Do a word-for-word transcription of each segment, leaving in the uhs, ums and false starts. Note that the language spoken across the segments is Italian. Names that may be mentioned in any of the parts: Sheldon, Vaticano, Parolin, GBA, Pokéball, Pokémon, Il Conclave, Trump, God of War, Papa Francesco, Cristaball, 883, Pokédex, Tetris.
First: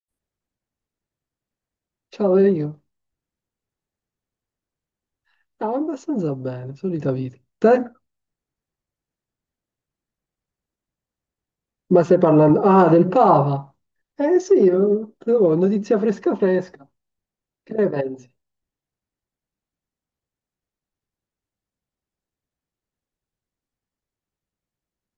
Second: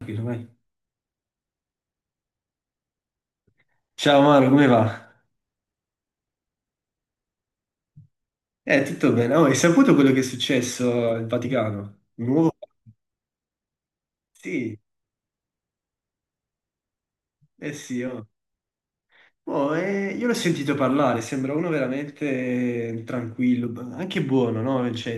Tranquillo, vai. Ciao Dario, Ciao Maro, come va? stavo abbastanza bene, solita vita. Te? Eh, tutto bene. Oh, hai saputo quello che è successo al Vaticano? Ma stai Il Nuovo? parlando? Ah, del Papa! Eh sì, Sì, eh, però, notizia fresca fresca. eh Che ne sì, oh. pensi? Oh, eh, io l'ho sentito parlare, sembra uno veramente tranquillo, b- anche buono, no? Cioè,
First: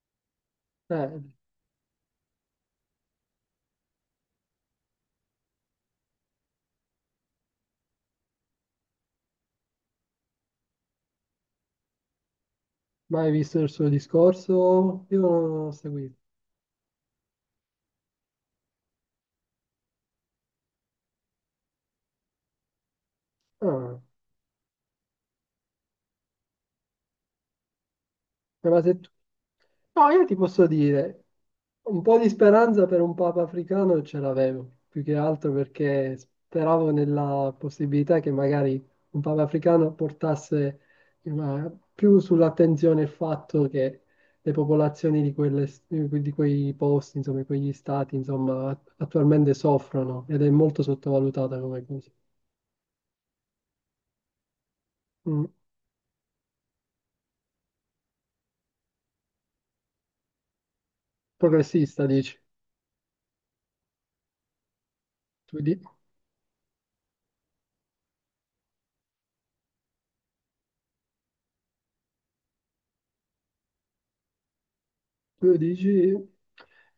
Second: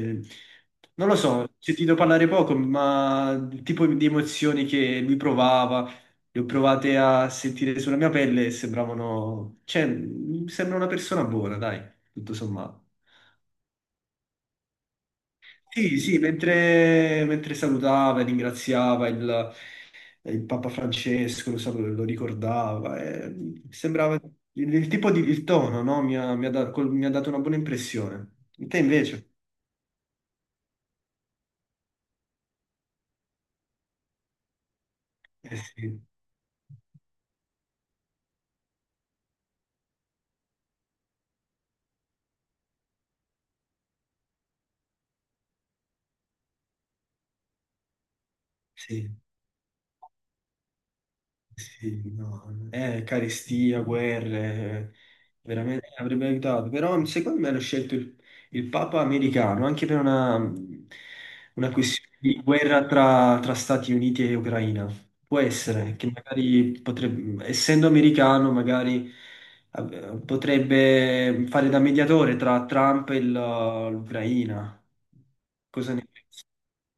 non lo Eh, so, ho sentito parlare poco, ma il tipo di emozioni che lui provava, le ho provate a sentire sulla mia pelle e sembravano... Cioè, mi sembra una persona buona, dai, tutto sommato. mai visto il suo discorso? Io non l'ho Sì, seguito. sì, mentre, mentre salutava e ringraziava il, il Papa Francesco, lo, salu- lo ricordava, e Ah. sembrava il, il tipo di il tono, no? Mi ha, mi ha da- col- mi ha dato una buona impressione. Te Ma se tu- invece? No, io ti posso dire, un po' di speranza per un Papa africano ce l'avevo, più che altro Eh sì, perché speravo nella possibilità che magari un Papa africano portasse una- più sull'attenzione il fatto che le popolazioni di, quelle- di quei posti, insomma, di quegli stati, insomma, sì. attualmente soffrono ed è molto sottovalutata come Sì, cosa. no, eh, carestia, guerre, Mm. veramente avrebbe aiutato. Però secondo me hanno scelto il, il Papa americano anche per una, una Progressista, questione dici? di guerra tra, tra Stati Uniti e Ucraina. Può Tu di- essere che magari potrebbe, essendo americano, magari eh, potrebbe fare da mediatore tra Trump e la- l'Ucraina. Tu dici?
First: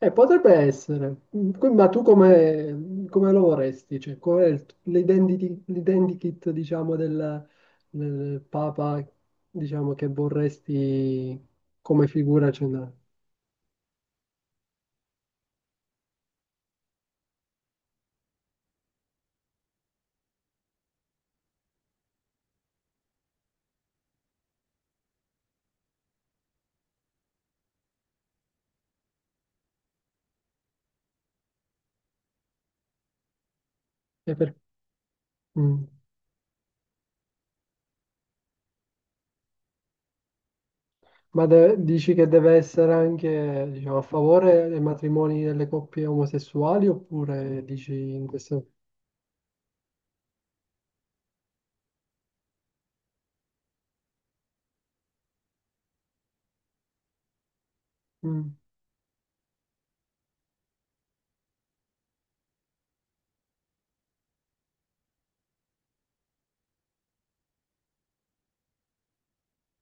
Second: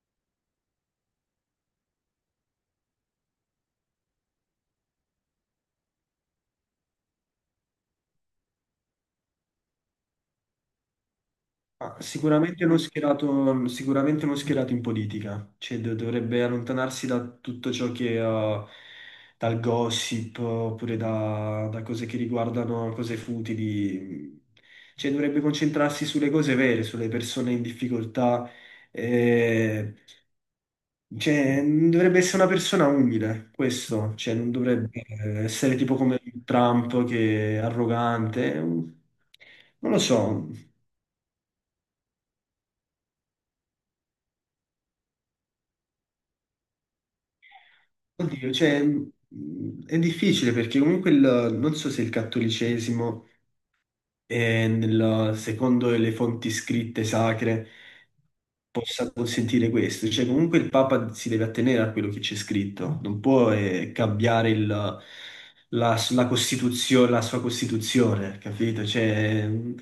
Eh, potrebbe essere. Mm, que- ma tu come, come lo vorresti? Cioè, qual è il- t- l'identity- l'identikit, diciamo, del, del Papa, diciamo, che vorresti Ah, come figura sicuramente non centrale? schierato, sicuramente non schierato in politica, cioè do- dovrebbe allontanarsi da tutto ciò che eh, dal gossip oppure da, da cose che riguardano cose futili, cioè dovrebbe concentrarsi sulle cose vere, sulle persone in difficoltà, eh, cioè, dovrebbe essere una persona umile, questo, E cioè non per- dovrebbe essere mm. tipo come Trump che è arrogante, non lo so. Ma de- dici che deve essere anche, diciamo, a favore dei matrimoni delle coppie omosessuali oppure dici in Oddio, questo... cioè, mh, è difficile perché comunque il- non so se il cattolicesimo è, nel- secondo le fonti scritte sacre, Mm. possa consentire questo. Cioè, comunque il Papa si deve attenere a quello che c'è scritto, non può eh, cambiare il- la, la costituzio- la sua Costituzione, capito? Cioè, mh,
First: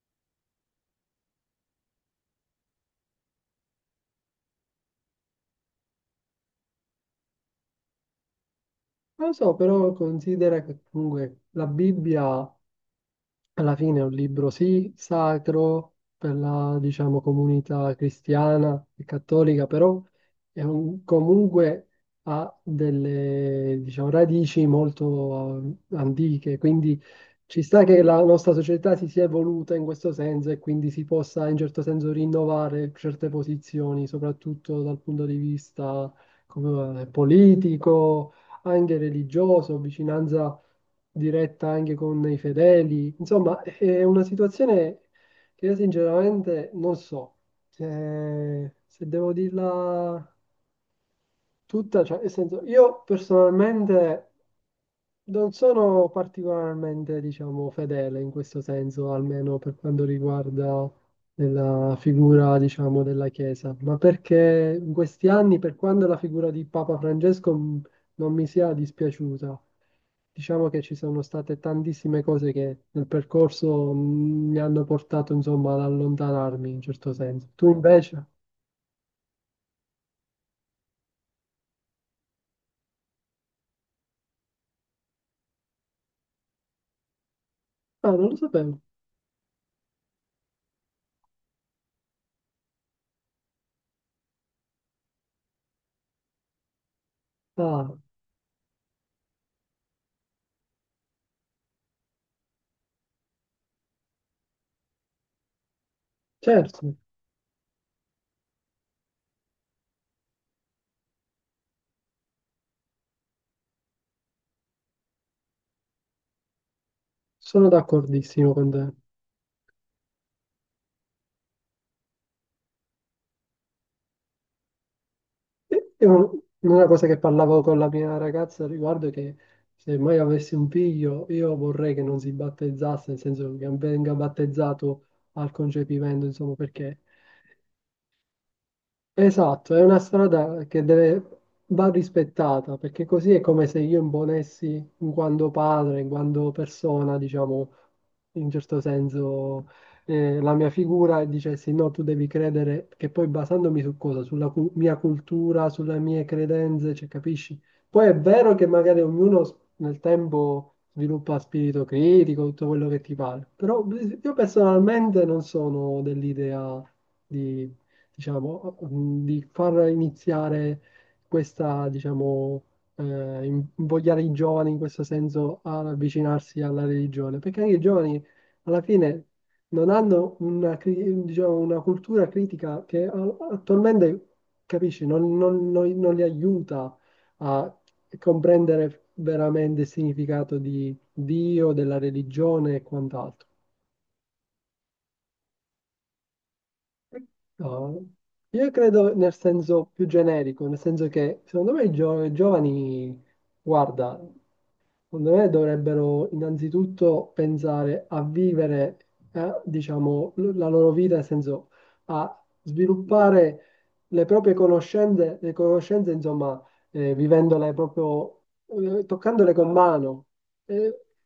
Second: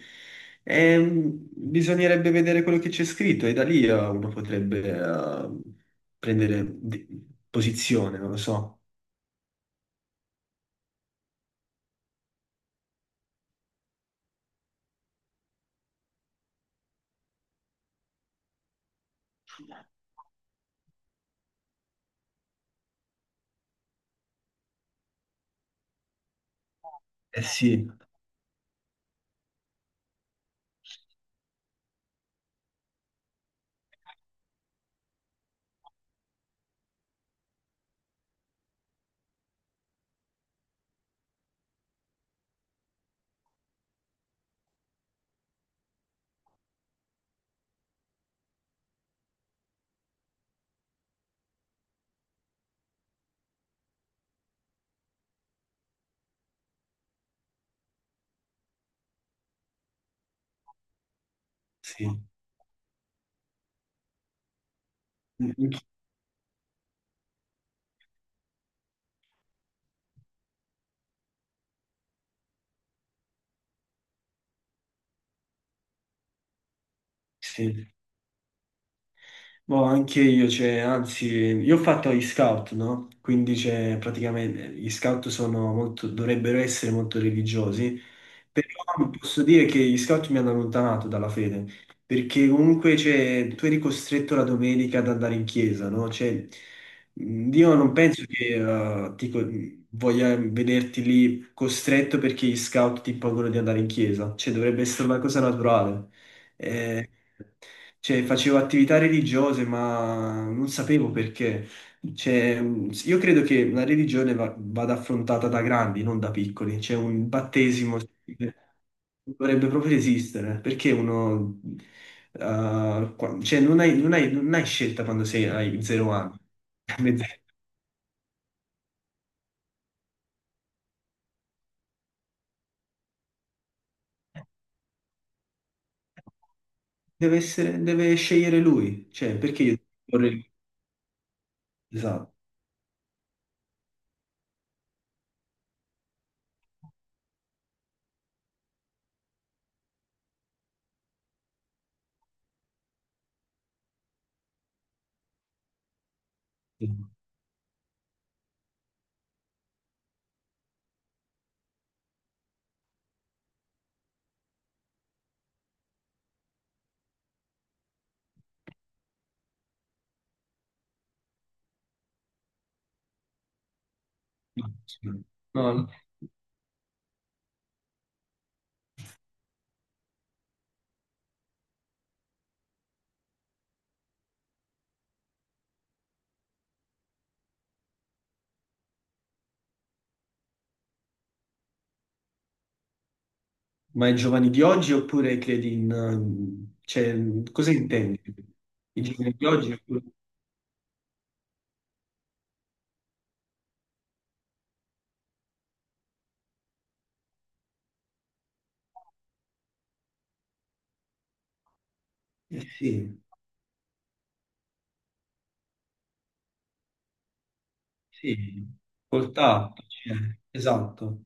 è- mh, bisognerebbe vedere quello che c'è scritto e da lì eh, uno potrebbe eh, prendere di- posizione, non lo so. Non lo so, però considera che comunque la Bibbia alla fine è un libro, sì, sacro per la, diciamo, comunità cristiana e cattolica, però è un- comunque ha delle, diciamo, radici molto eh, antiche, quindi Eh ci sta sì, che la nostra società si sia evoluta in questo senso e quindi si possa in certo senso rinnovare certe posizioni, soprattutto dal punto di vista come, eh, politico, anche religioso, vicinanza diretta anche con i fedeli. Insomma, è una situazione che io sinceramente non so. Eh, se devo dirla tutta, cioè, nel senso, io personalmente. Non sono particolarmente, diciamo, fedele in questo senso, almeno per quanto riguarda la sì. figura, diciamo, della Chiesa, ma perché in questi Mm, anni, mm, per quanto la figura di Papa Francesco mh, non mi sia dispiaciuta, diciamo che ci sono state tantissime cose che nel percorso mh, mi hanno portato, insomma, ad allontanarmi in certo senso. Tu sì. invece? Boh, anche io, cioè, anzi, io ho fatto gli scout, no? Quindi, cioè, praticamente gli scout sono molto, dovrebbero essere molto religiosi, Ah, non lo sapevo. però posso dire che gli scout mi hanno allontanato dalla fede, perché comunque, cioè, tu eri costretto la domenica ad andare in chiesa, no? Cioè, mh, Dio non Ah, penso che eh, ti co- voglia vederti lì costretto perché gli scout ti impongono di andare in chiesa, cioè, dovrebbe essere una cosa naturale. certo, Eh, cioè, facevo attività religiose, ma non sapevo perché. Cioè, io credo che la religione va- vada affrontata da grandi, non da piccoli. C'è un sono battesimo d'accordissimo che con te. dovrebbe proprio esistere, perché uno... eh, qua- cioè, non hai, non hai- non hai scelta quando sei, hai È zero un- anni. una cosa che parlavo con la mia ragazza al riguardo è che se mai avessi un figlio, io vorrei che non si battezzasse, nel senso che venga battezzato al concepimento, insomma, perché. Deve essere, deve scegliere lui. Cioè, perché Esatto, io... è una strada che deve, va Esatto. rispettata, perché così è come se io imponessi in quanto padre, in quanto persona, diciamo, in certo senso, eh, la mia figura e dicessi no, tu devi credere, che poi basandomi su cosa? Sulla cu- mia cultura, sulle mie credenze, cioè, capisci? Poi è vero che magari ognuno s- nel tempo sviluppa spirito critico, tutto quello che ti pare, però io personalmente non sono dell'idea di, diciamo, mm, di far iniziare questa, diciamo, eh, in- invogliare i giovani in questo senso No, ad no. avvicinarsi alla religione, perché anche i giovani alla fine non hanno una, cri- diciamo, una cultura critica che a- attualmente, capisci, non, non- non- non li aiuta a comprendere veramente il significato di Dio, della religione e quant'altro. Ma i giovani di oggi oppure credi in... eh, cioè, cosa No, intendi? io I credo nel giovani di oggi senso oppure... più generico, nel senso che secondo me i gio- giovani, guarda, secondo me dovrebbero innanzitutto pensare a vivere, eh, diciamo, l- la loro vita, nel senso a eh, sì, sviluppare le proprie conoscenze, le conoscenze, insomma, eh, vivendole proprio, sì, eh, col toccandole con tatto, cioè, mano. esatto.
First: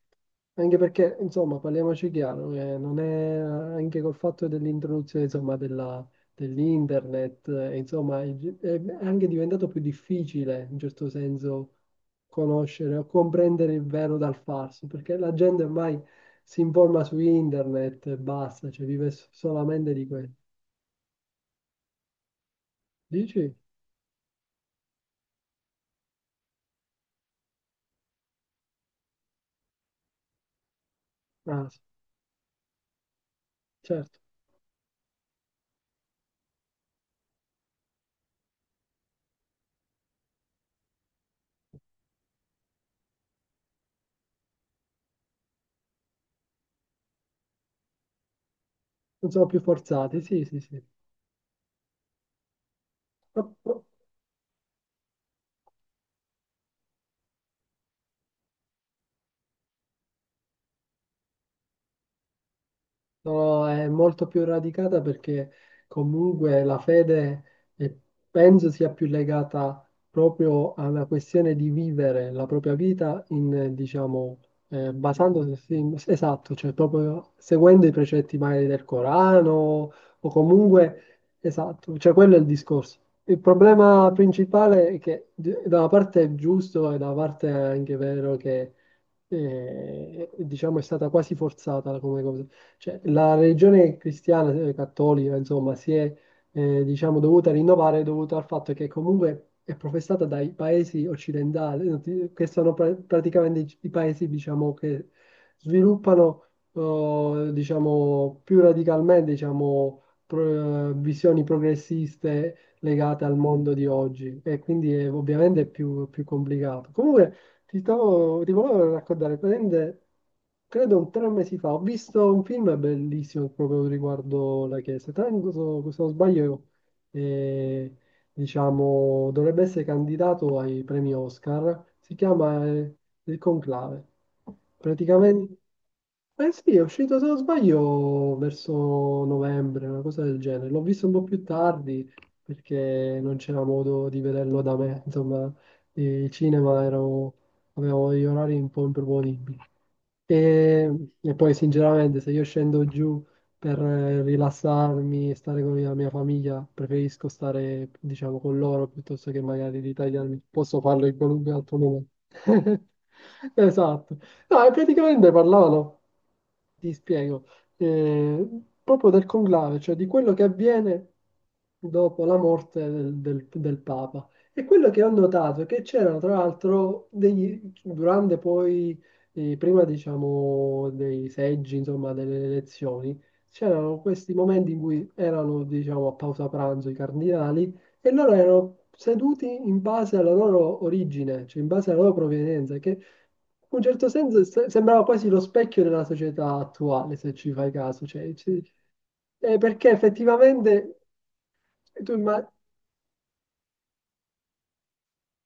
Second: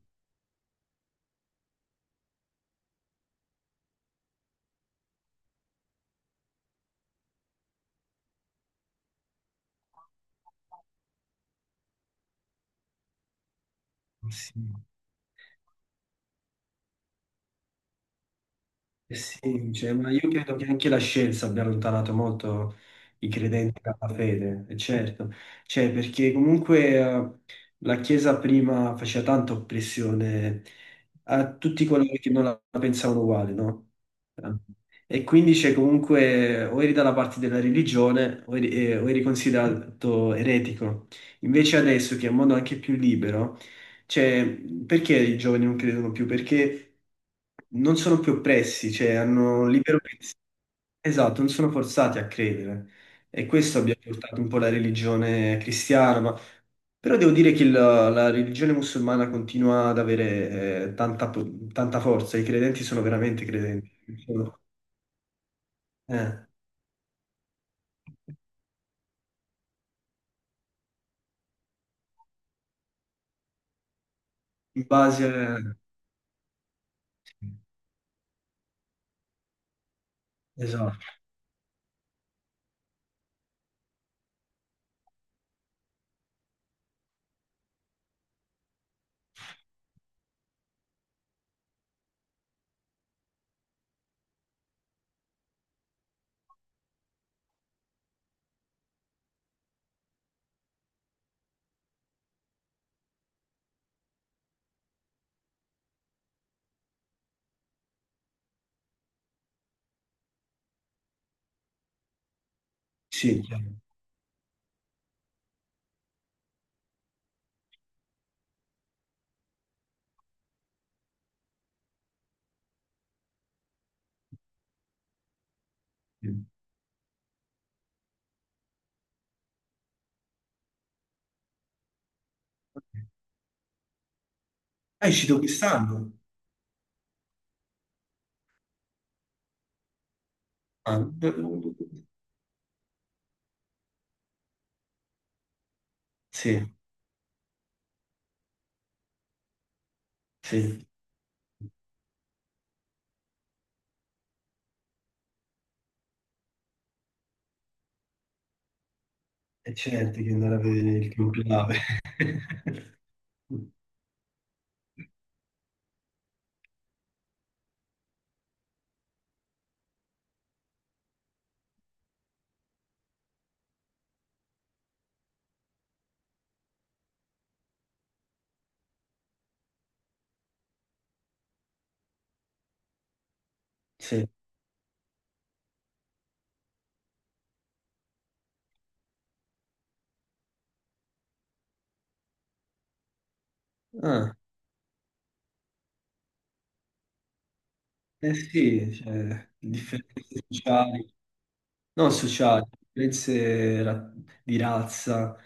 Anche perché, insomma, parliamoci chiaro, eh, non è anche col fatto dell'introduzione, insomma, della- dell'internet, eh, insomma, è, è anche diventato più difficile, in certo senso, conoscere o comprendere il vero dal Sì. falso, perché la gente ormai si informa su internet e basta, cioè vive Eh s- sì, solamente cioè, di ma io quello. credo che anche la scienza abbia allontanato molto i Dici? credenti dalla fede, e certo, cioè, perché comunque eh, la Chiesa prima faceva tanta oppressione a Ah, sì, tutti coloro che non la pensavano uguale, no? certo, E quindi c'è comunque o eri dalla parte della religione o eri, eh, o eri considerato eretico. Invece adesso che è un mondo anche più libero, cioè, perché i giovani non credono più? Perché non sono più oppressi, cioè non sono più hanno libero forzati, pensiero. sì, sì, sì. Esatto, non sono forzati a credere. E questo Ma- abbia portato un po' la religione cristiana, ma... Però devo dire che la, la religione musulmana continua ad avere eh, tanta, po- tanta forza, i credenti sono veramente No, è credenti. molto più Sono- radicata perché eh, comunque la fede eh, penso sia più legata proprio alla questione di vivere la propria vita in, eh, diciamo, in eh, base... basandosi, esatto, cioè proprio seguendo i precetti magari del Corano o comunque, Esatto, esatto, cioè quello è il discorso. Il problema principale è che d- da una parte è giusto e da una parte è anche vero che eh, diciamo è stata quasi forzata come cosa. Cioè, la religione cristiana, eh, cattolica, insomma, si è, eh, diciamo, dovuta rinnovare dovuto al fatto che comunque è professata dai paesi occidentali, eh, che sono pra- praticamente i i paesi, diciamo, che sviluppano, eh, diciamo, più radicalmente, diciamo, pro- visioni progressiste legate al sì. mondo Chiaro. di oggi e quindi è ovviamente più, più complicato. Comunque, ti stavo, ti volevo raccontare, praticamente, credo un tre mesi fa, ho visto un film bellissimo proprio riguardo la Chiesa. Tra l'altro, se se non Sì. sbaglio, eh, diciamo, dovrebbe essere candidato ai premi Oscar. Si chiama, eh, Il Conclave. Ah, è uscito Praticamente, quest'anno? eh sì, è uscito, se non sbaglio, verso novembre, una cosa del genere. L'ho Ah, visto un po' più tardi perché non c'era modo di vederlo da me, insomma il sì, cinema ero avevo degli orari un po' improponibili. sì. E, e poi sinceramente se io scendo giù per eh, rilassarmi e stare con la mia famiglia, preferisco stare, diciamo, con loro piuttosto che E magari certo che ritagliarmi. andare a Posso vedere farlo il in qualunque conclave. altro momento. Esatto. No, e praticamente parlavano, ti spiego, eh, proprio del conclave, cioè di quello che avviene dopo la morte del, del- del Papa. E quello che ho notato è che c'erano tra l'altro degli, durante poi, eh, prima diciamo dei seggi, insomma delle elezioni, c'erano Sì. questi momenti in cui erano diciamo a pausa pranzo i cardinali e loro erano seduti in base alla loro origine, cioè in base alla loro provenienza, che in un certo Ah, senso se- sembrava quasi lo specchio della società attuale, se ci fai caso, cioè, eh ci- sì, cioè, eh, perché differenze effettivamente sociali. Non tu sociali, differenze ra- di razza,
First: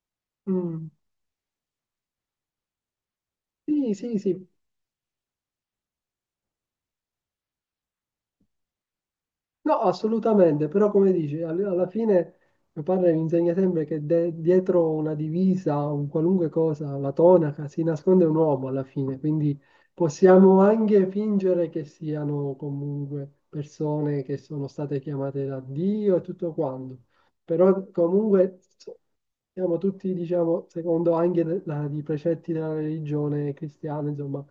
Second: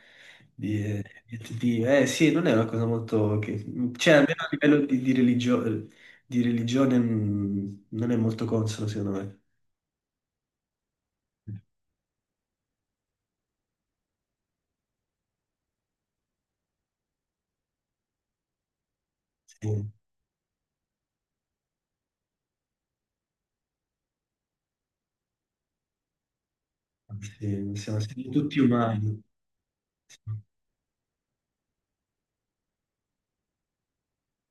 di, immagini... eh, di etnie. Eh sì, non è una cosa molto... Che, sì, cioè, sì, almeno sì. a livello di, di religio- di religione, mh, non è molto consono, secondo me. No, assolutamente, però come dici, all- alla fine mio padre mi insegna sempre che de- dietro una divisa, un qualunque cosa, la tonaca, si nasconde un uomo alla fine, quindi Sì, possiamo anche fingere che siano comunque persone che sono state chiamate da Dio e tutto quanto, sì, però siamo, siamo comunque tutti so- umani. siamo tutti, diciamo, secondo anche le- la- i precetti della religione cristiana, insomma,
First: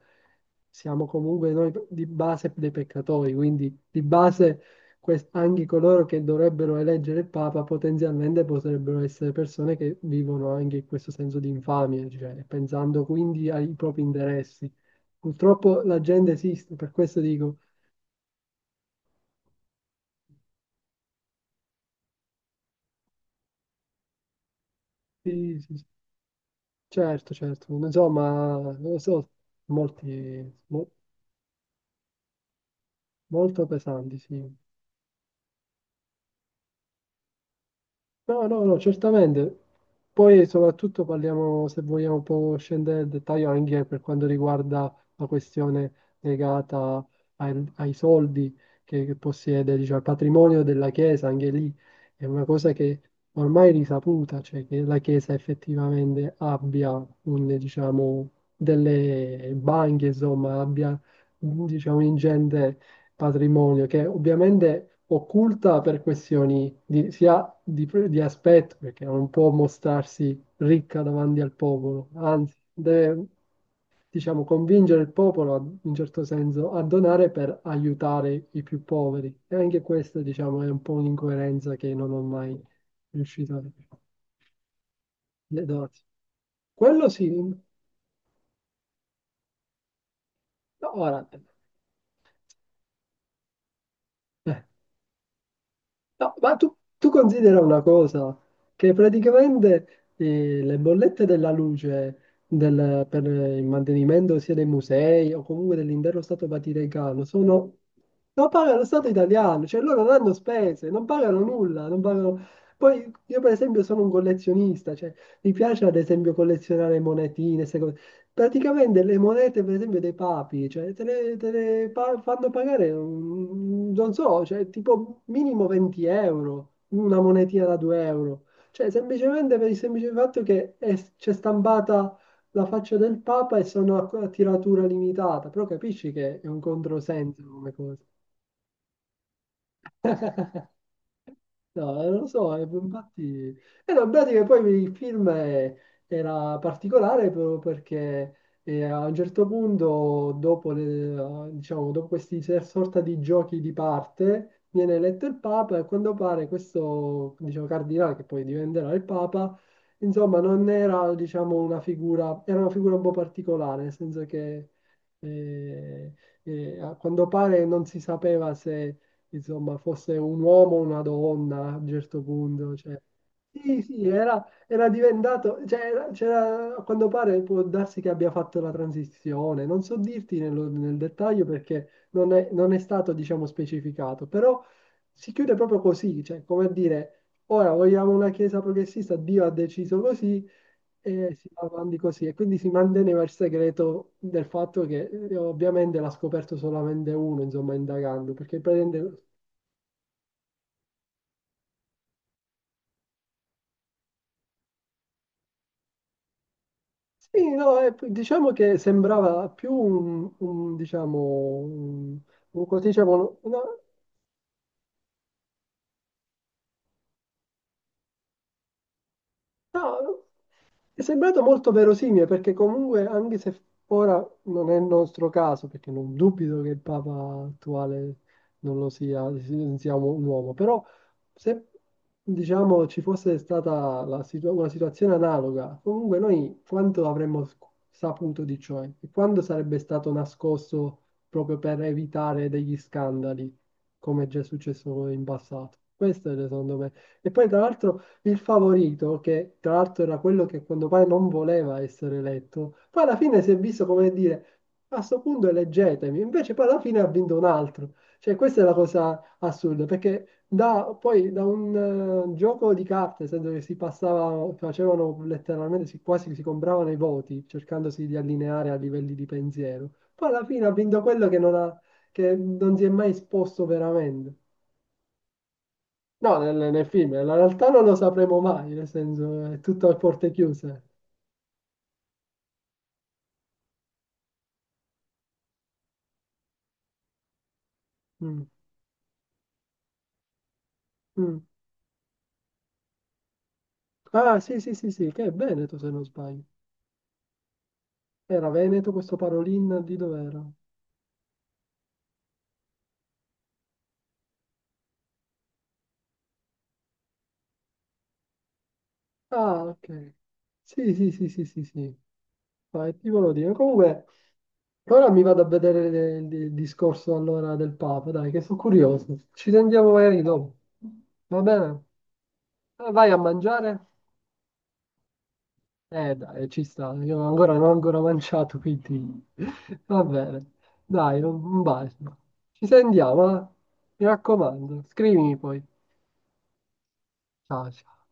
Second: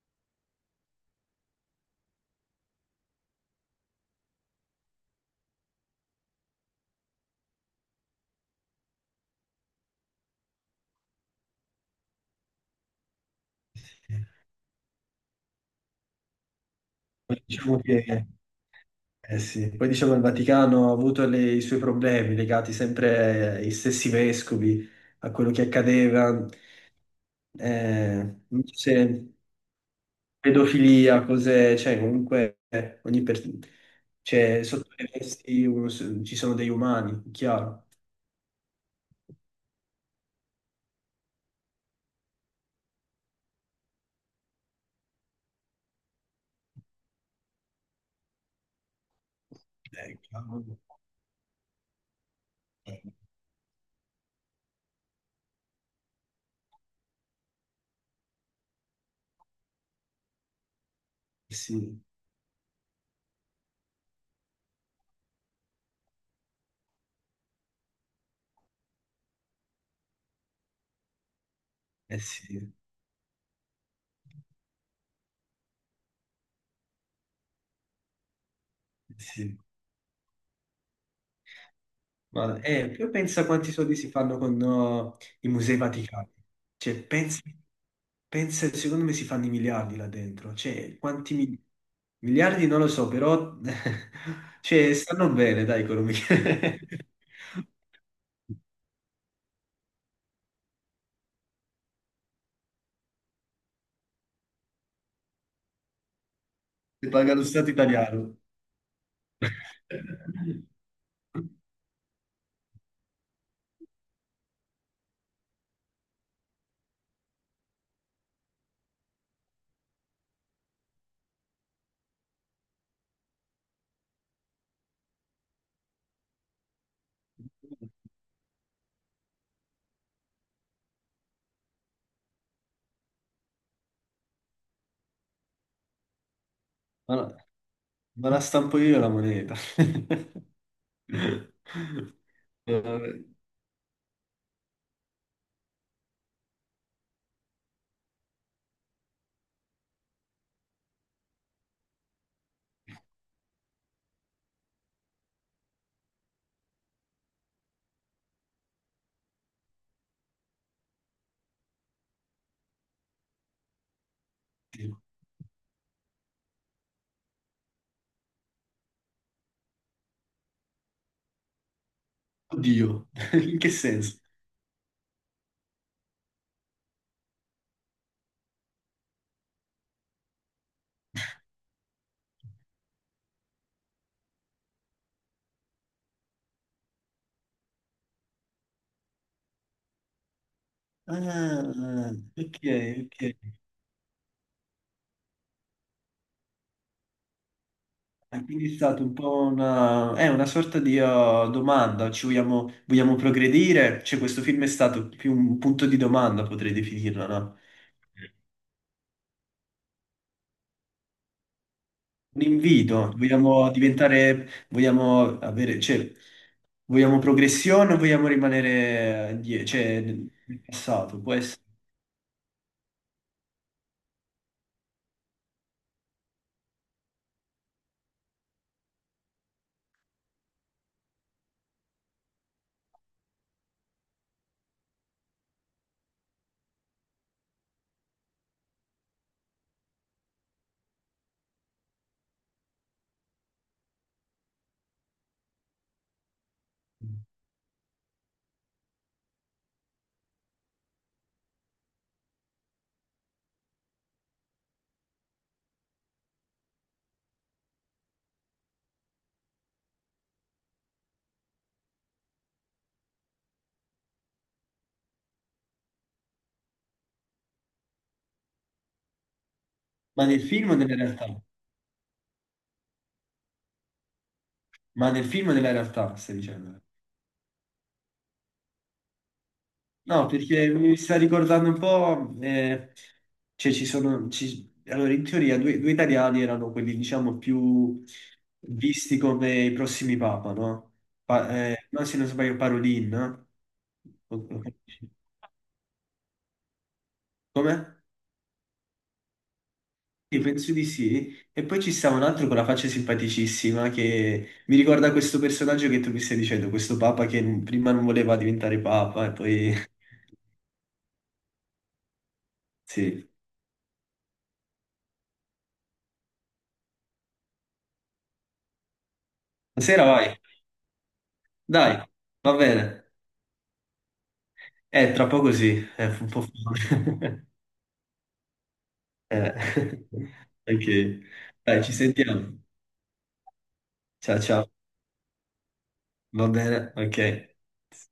siamo comunque noi di base dei peccatori, quindi di base quest- anche coloro che dovrebbero eleggere il Papa potenzialmente potrebbero essere persone che vivono anche questo senso di infamia, cioè pensando quindi ai propri Sì. interessi. Purtroppo la gente esiste, per questo Poi dico, diciamo che... eh sì, poi diciamo che il Vaticano ha avuto le- i suoi problemi legati sempre ai stessi vescovi, a quello sì, che sì, sì, accadeva. certo, certo, Eh, insomma, Non so se lo so, molti, mo- pedofilia, cose, cioè comunque eh, ogni per... molto pesanti, sì. cioè, sotto le vesti uno s- ci sono degli umani, chiaro. No, no, no, certamente. Poi soprattutto parliamo, se vogliamo, un po' scendere nel dettaglio anche per quanto riguarda la questione legata ai, ai soldi che, che possiede, diciamo, il Eh, patrimonio chiaro. della Chiesa, anche lì è una cosa che Eh, ormai è risaputa, cioè che la Chiesa effettivamente abbia un, diciamo, delle banche, insomma, abbia, eh sì, diciamo, ingente patrimonio che ovviamente occulta per questioni di, sia di, di aspetto, perché non può mostrarsi ricca davanti al popolo, eh anzi sì, eh deve, diciamo, convincere il popolo a- in certo senso a donare per aiutare i più poveri. E sì. anche questa, diciamo, è un po' un'incoerenza che non ho Ma mai eh, più pensa riuscito a quanti soldi si fanno con no, i le musei doti. vaticani. Cioè, Quello sì, pensa, no, pensa, secondo me si fanno i miliardi là dentro. Cioè, ora, quanti mi- miliardi non lo so, però eh, cioè, stanno bene, dai, economia. no, ma tu, tu, Le considera una cosa, che praticamente eh, le bollette della luce del- per il mantenimento sia dei musei o comunque dell'intero Stato Vaticano paga lo Stato sono, italiano. lo paga lo Stato italiano, cioè loro non Eh, hanno spese, non pagano nulla, non pagano... Poi io per esempio sono un collezionista, cioè mi piace ad esempio collezionare monetine. Praticamente le monete, per esempio, dei papi, cioè, te le, te le pa- fanno pagare, un- non so, cioè, tipo minimo venti euro, una monetina da due euro. Cioè, semplicemente per il semplice fatto che è- c'è stampata la faccia del papa e sono a, a tiratura limitata. Però capisci che è un Ma la, controsenso come cosa. ma la stampo io la moneta. No, eh, non lo so, eh, Vabbè. infatti... E no, in pratica poi il film è- era particolare proprio perché eh, a un certo punto, dopo, le- diciamo, dopo questi se- sorta di giochi di parte, viene eletto il Papa e a quanto pare questo, diciamo, cardinale, che poi diventerà il Papa, insomma, non era, diciamo, una figura... Era una figura un po' particolare, nel senso che... eh, eh, a quanto pare non si sapeva se insomma, fosse un uomo o una donna a un certo punto. Cioè. Oddio, in che Sì, sì, senso? era, era diventato, cioè, era- c'era- a quanto pare può darsi che abbia fatto la transizione, non so dirti nello- nel dettaglio perché non è, non è stato, diciamo, specificato, però si chiude proprio così, cioè, come a dire, ora vogliamo una chiesa progressista, Dio ha deciso così e si va avanti Ah, così, e ok, quindi si ok. manteneva il segreto del fatto che eh, ovviamente l'ha scoperto solamente uno, insomma, indagando, E perché quindi è stata un praticamente po' una, è una sorta di uh, domanda, ci vogliamo, vogliamo progredire? Cioè, questo film è stato più un punto di domanda, potrei definirlo, sì, no? no, eh, diciamo che sembrava più un, un, diciamo, un, Un un- come ti invito, dicevo, una- vogliamo diventare, vogliamo avere, cioè, vogliamo progressione o vogliamo rimanere eh, die- cioè, no. nel nel È passato? Può sembrato essere, molto verosimile perché comunque, anche se ora non è il nostro caso, perché non dubito che il Papa attuale non lo sia, non sia un uomo, però se diciamo ci fosse stata la situ- una situazione analoga, comunque noi quanto avremmo sc- saputo di ciò e quanto sarebbe stato nascosto proprio per evitare degli scandali, come è già successo in passato. Questo è secondo me. E poi tra l'altro il favorito, che tra l'altro era quello che quando pare non voleva essere eletto, poi alla fine si è visto come dire, a sto punto eleggetemi, invece poi alla fine ha vinto un altro. Cioè, questa è la cosa assurda, perché da, poi da un eh, gioco di carte, nel senso che si passava, facevano letteralmente, si, quasi si compravano i voti, cercandosi di allineare a livelli di pensiero. ma Poi nel alla fine ha film o nella vinto quello che realtà? non ha, che non si è mai esposto veramente. Ma nel film o nella realtà, stai No, nel, dicendo? nel film, nella realtà non lo sapremo mai, nel senso è tutto a No, porte perché chiuse. mi sta ricordando un po', eh, cioè ci sono, ci- allora in teoria due, due italiani erano quelli diciamo più Mm, visti come i prossimi papa, no? mm. Pa- eh, no, se non sbaglio Parolin, no? Ah, sì, sì, sì, sì, che è Veneto se non sbaglio. Come? Era Veneto questo Parolin di Sì, dov'era? penso di sì. E poi ci sta un altro con la faccia simpaticissima che mi ricorda questo personaggio che tu mi stai dicendo, questo papa che n- prima non voleva diventare papa e Ah, poi... ok. Sì, sì, sì, sì, sì, sì. Vai, ti Sì. volevo dire. Comunque, ora mi vado a vedere le- il, il discorso allora del Papa, dai, che sono curioso. Ci sentiamo Buonasera, magari vai. dopo. Va bene? Dai, va Eh, bene. Vai a mangiare? È troppo così, è Eh un po' dai, ci sta, io folle. ancora non ho ancora mangiato, quindi Eh, va bene. Ok, Dai, un un dai, ci bacio. sentiamo. Ci sentiamo, eh? Mi Ciao ciao, raccomando, scrivimi poi. va bene, ok. Ciao, ciao.